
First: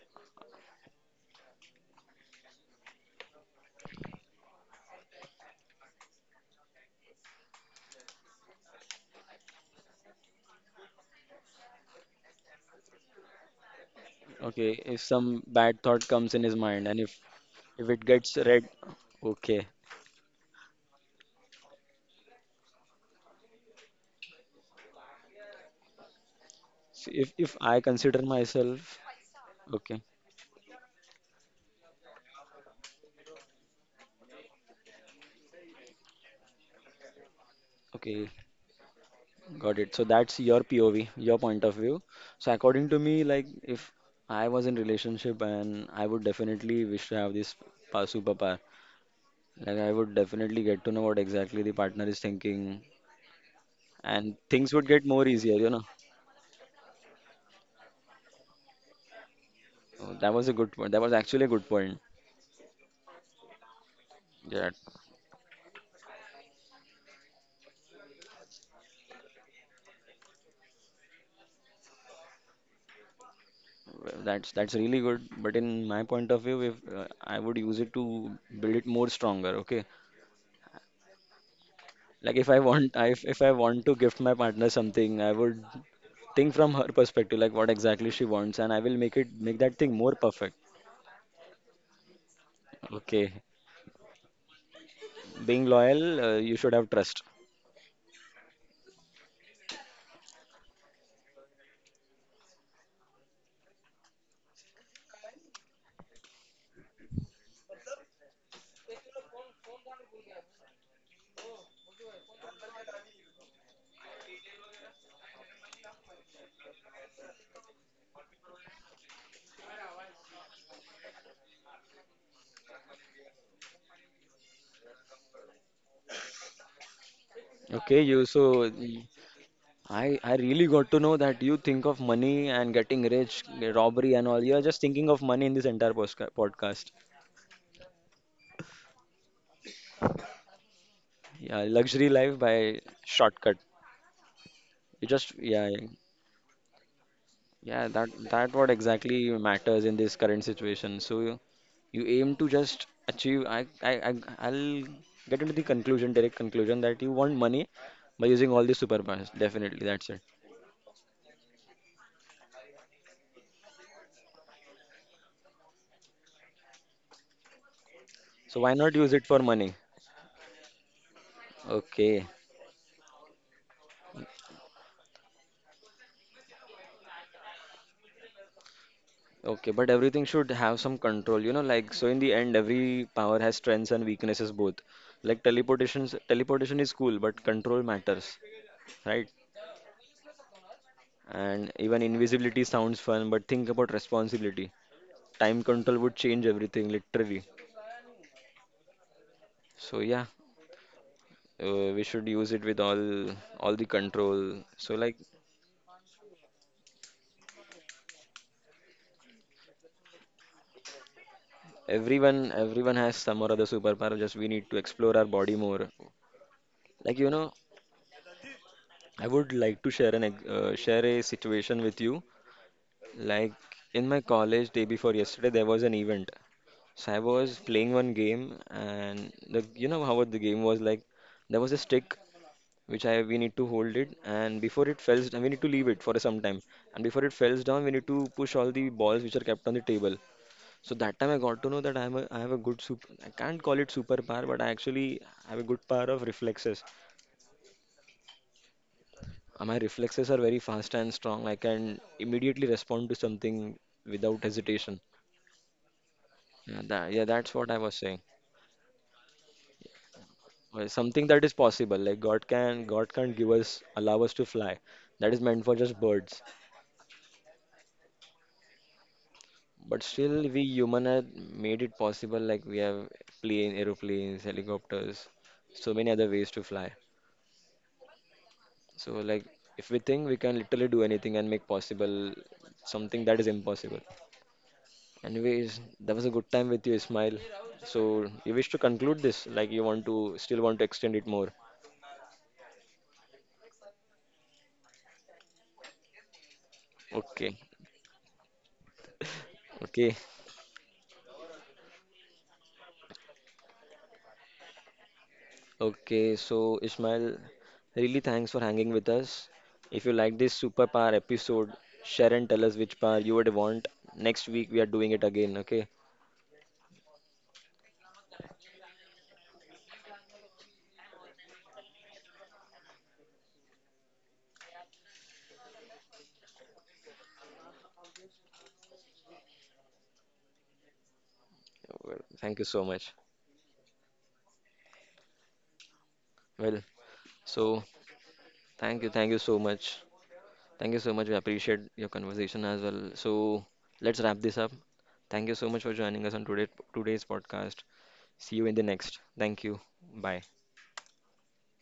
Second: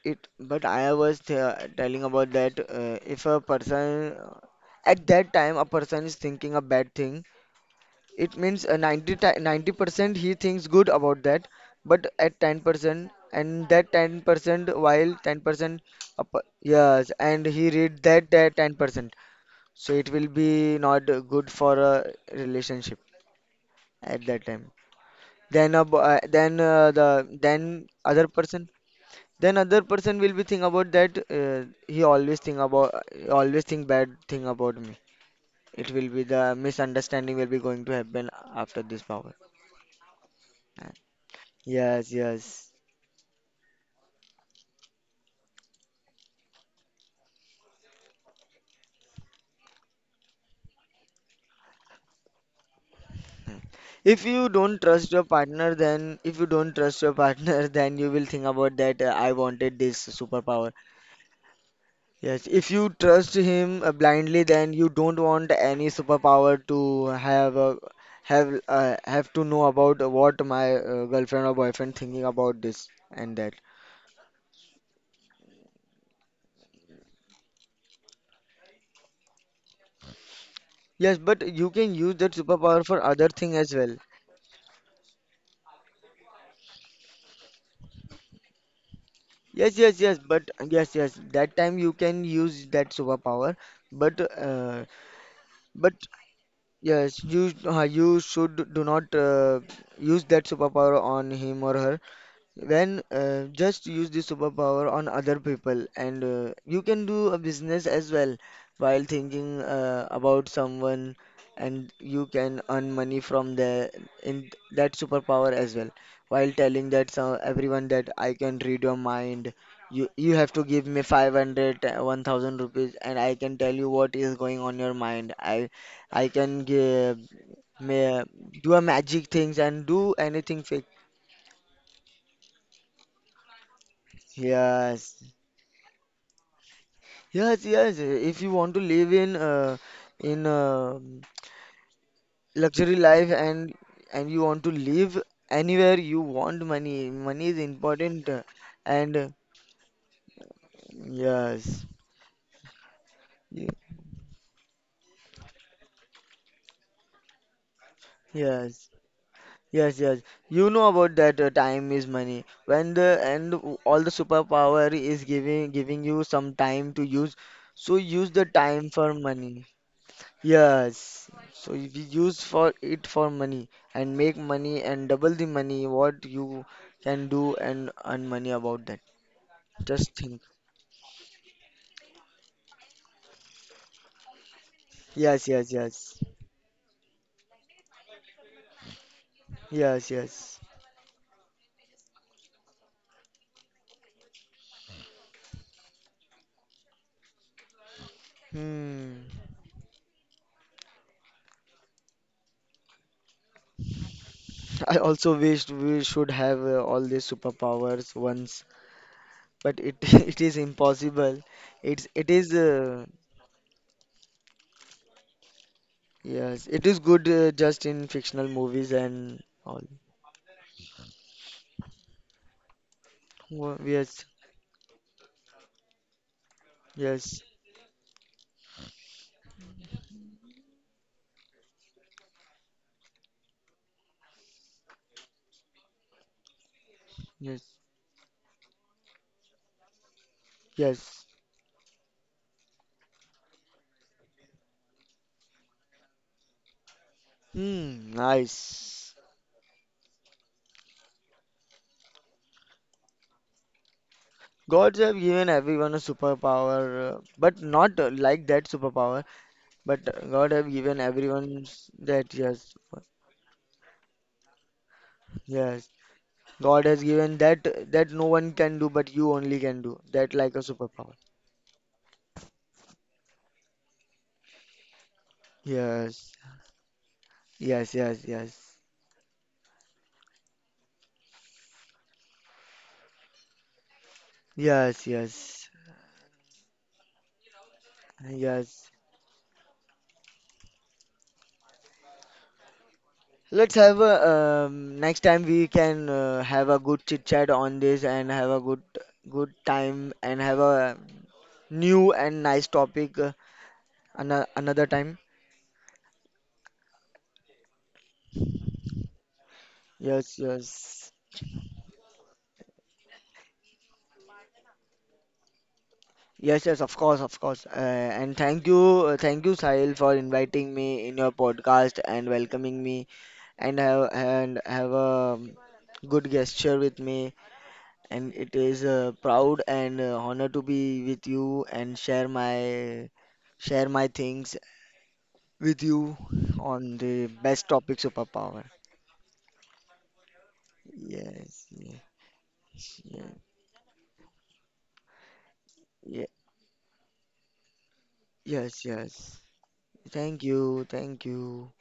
It, but I was th telling about that if a person, at that time a person is thinking a bad thing, it means 90% he thinks good about that, but at 10%, and that Okay, 10% if while some bad 10% thought up, comes in his mind and yes, and he if read it that gets that read. 10%, Okay. so it will be not good for a relationship at that time. Then the See, if I then consider other person myself, then other okay, person will be think about that he always think about, always think bad thing about me, it will be the misunderstanding will be going to okay, happen after this power. got it. So that's your POV, your point of view. Yes, So yes. according to me, like if I was in relationship and I would definitely wish to have this superpower. Like I would definitely get to know what exactly the partner is thinking, If and you things don't would get trust your more easier, you partner, know. then if you don't trust your partner then you will think about that, I wanted this Oh, that was a good superpower. point. That was actually a good point. Yes, if you trust him blindly, Yeah, then you don't want any superpower to have a, have to know about what my girlfriend or boyfriend thinking about this and that. well, that's really good. But in my point of view, if I would use it to build it more stronger, okay? Yes, but you can use that Like superpower for other if I thing as want to well. gift my partner something, I would think from her perspective, like what exactly she wants, and I will make that Yes, thing yes, more yes, perfect. but yes, yes, that time you can use that Okay, superpower, but uh, being but loyal, you should have trust. yes, you should do not use that superpower on him or her. When Just use the superpower on other people, and you can do a business as well while thinking about someone, and you can earn money from the in that superpower as well. While telling that so everyone that I can read your mind, you have to give me 500, 1000 rupees, and I can tell you what is going on your mind. I can give, Okay, may, do a magic things and i do i anything really fake. got to know that you think of money and getting rich, robbery and all. You are just thinking of Yes. money in this entire podcast. Yes, yes. If you want to live in in uh, Yeah, luxury life by luxury life, shortcut, and you want to you live just, yeah. anywhere, you want money. Money is Yeah, that important, that what and exactly matters in this current situation. So you, yes. you aim to just achieve. I Ye- I I I'll get into the conclusion, direct conclusion, that you want money by using all the Yes. superpowers. Definitely, Yes, that's yes. it. You know about that, time is money. When all the superpower is giving you some time to use, so use the So why time not use for it for money. money? Yes, so if you Okay, use for it for money and make money and double the money, what you can do and earn money about that. okay, but Just everything think. should have some control. You know, like, so in the end, every power has strengths and weaknesses both. Like Yes, yes, yes. teleportation is cool, but control matters, right? Yes, yes. And even invisibility sounds fun, but think about responsibility. Time control would change everything literally. Hmm. So yeah, we should use it with all the control. So I like also wished we should have all these superpowers once, but it it is impossible. It's it is everyone has some or other superpower. Just we need to explore our body more. Yes, it is Like good you know, just in fictional movies I and would all. like to share a situation with you. Like in my Yes, college day before yesterday, there was an event. So I yes, was playing one game, and the you know how the game was like. There was a stick which I we need to hold it, and before it falls, down, we need to leave it for some time. And before it falls yes, down, we need to push all the balls which are kept on the table. So that yes. time I got to know that I have a good super. I can't call it superpower, but I actually have a good power of reflexes. Hmm, nice. My reflexes are very fast and strong. I can immediately respond to something without hesitation. Gods have given everyone a Yeah, that, superpower, yeah, that's but what I was not saying. like that superpower. But God have Well, given something that is everyone possible. Like that, yes, God can't allow us to fly. That is meant for yes. just birds. God has given that no one can do, but you only can do But that still, like we a human superpower. have made it possible. Like we have aeroplanes, helicopters, so many other Yes, ways to fly. yes, yes, yes, So like if we think, we can literally do anything and make possible something that is impossible. yes, yes, Anyways, that was a good time with you, Ismail. So you wish to yes. conclude this? Like you want to still want to extend it more? Let's have a next time we can have a good chit chat Okay, on this and have a good time okay. and have a new and nice topic. Another time. Okay, so Ismail, really thanks for hanging with us. If you like Yes, this superpower yes. episode, share and tell us which power you would want. Next week we are doing it again, okay? Yes, yes, of course, of course. And thank you, Sahil, for inviting me in your podcast and welcoming me and have a good gesture with me. And it is a proud and honor to be with you and Well, thank you so much. share my things with you Well, on the best so topic, superpower. Thank you so much. Thank you so much. We Yes, appreciate yes, your conversation as well. So let's wrap this up. Thank you so much for joining yes, us on today's podcast. See you in the yes, next. yes. Thank you. Bye. Thank you, thank you.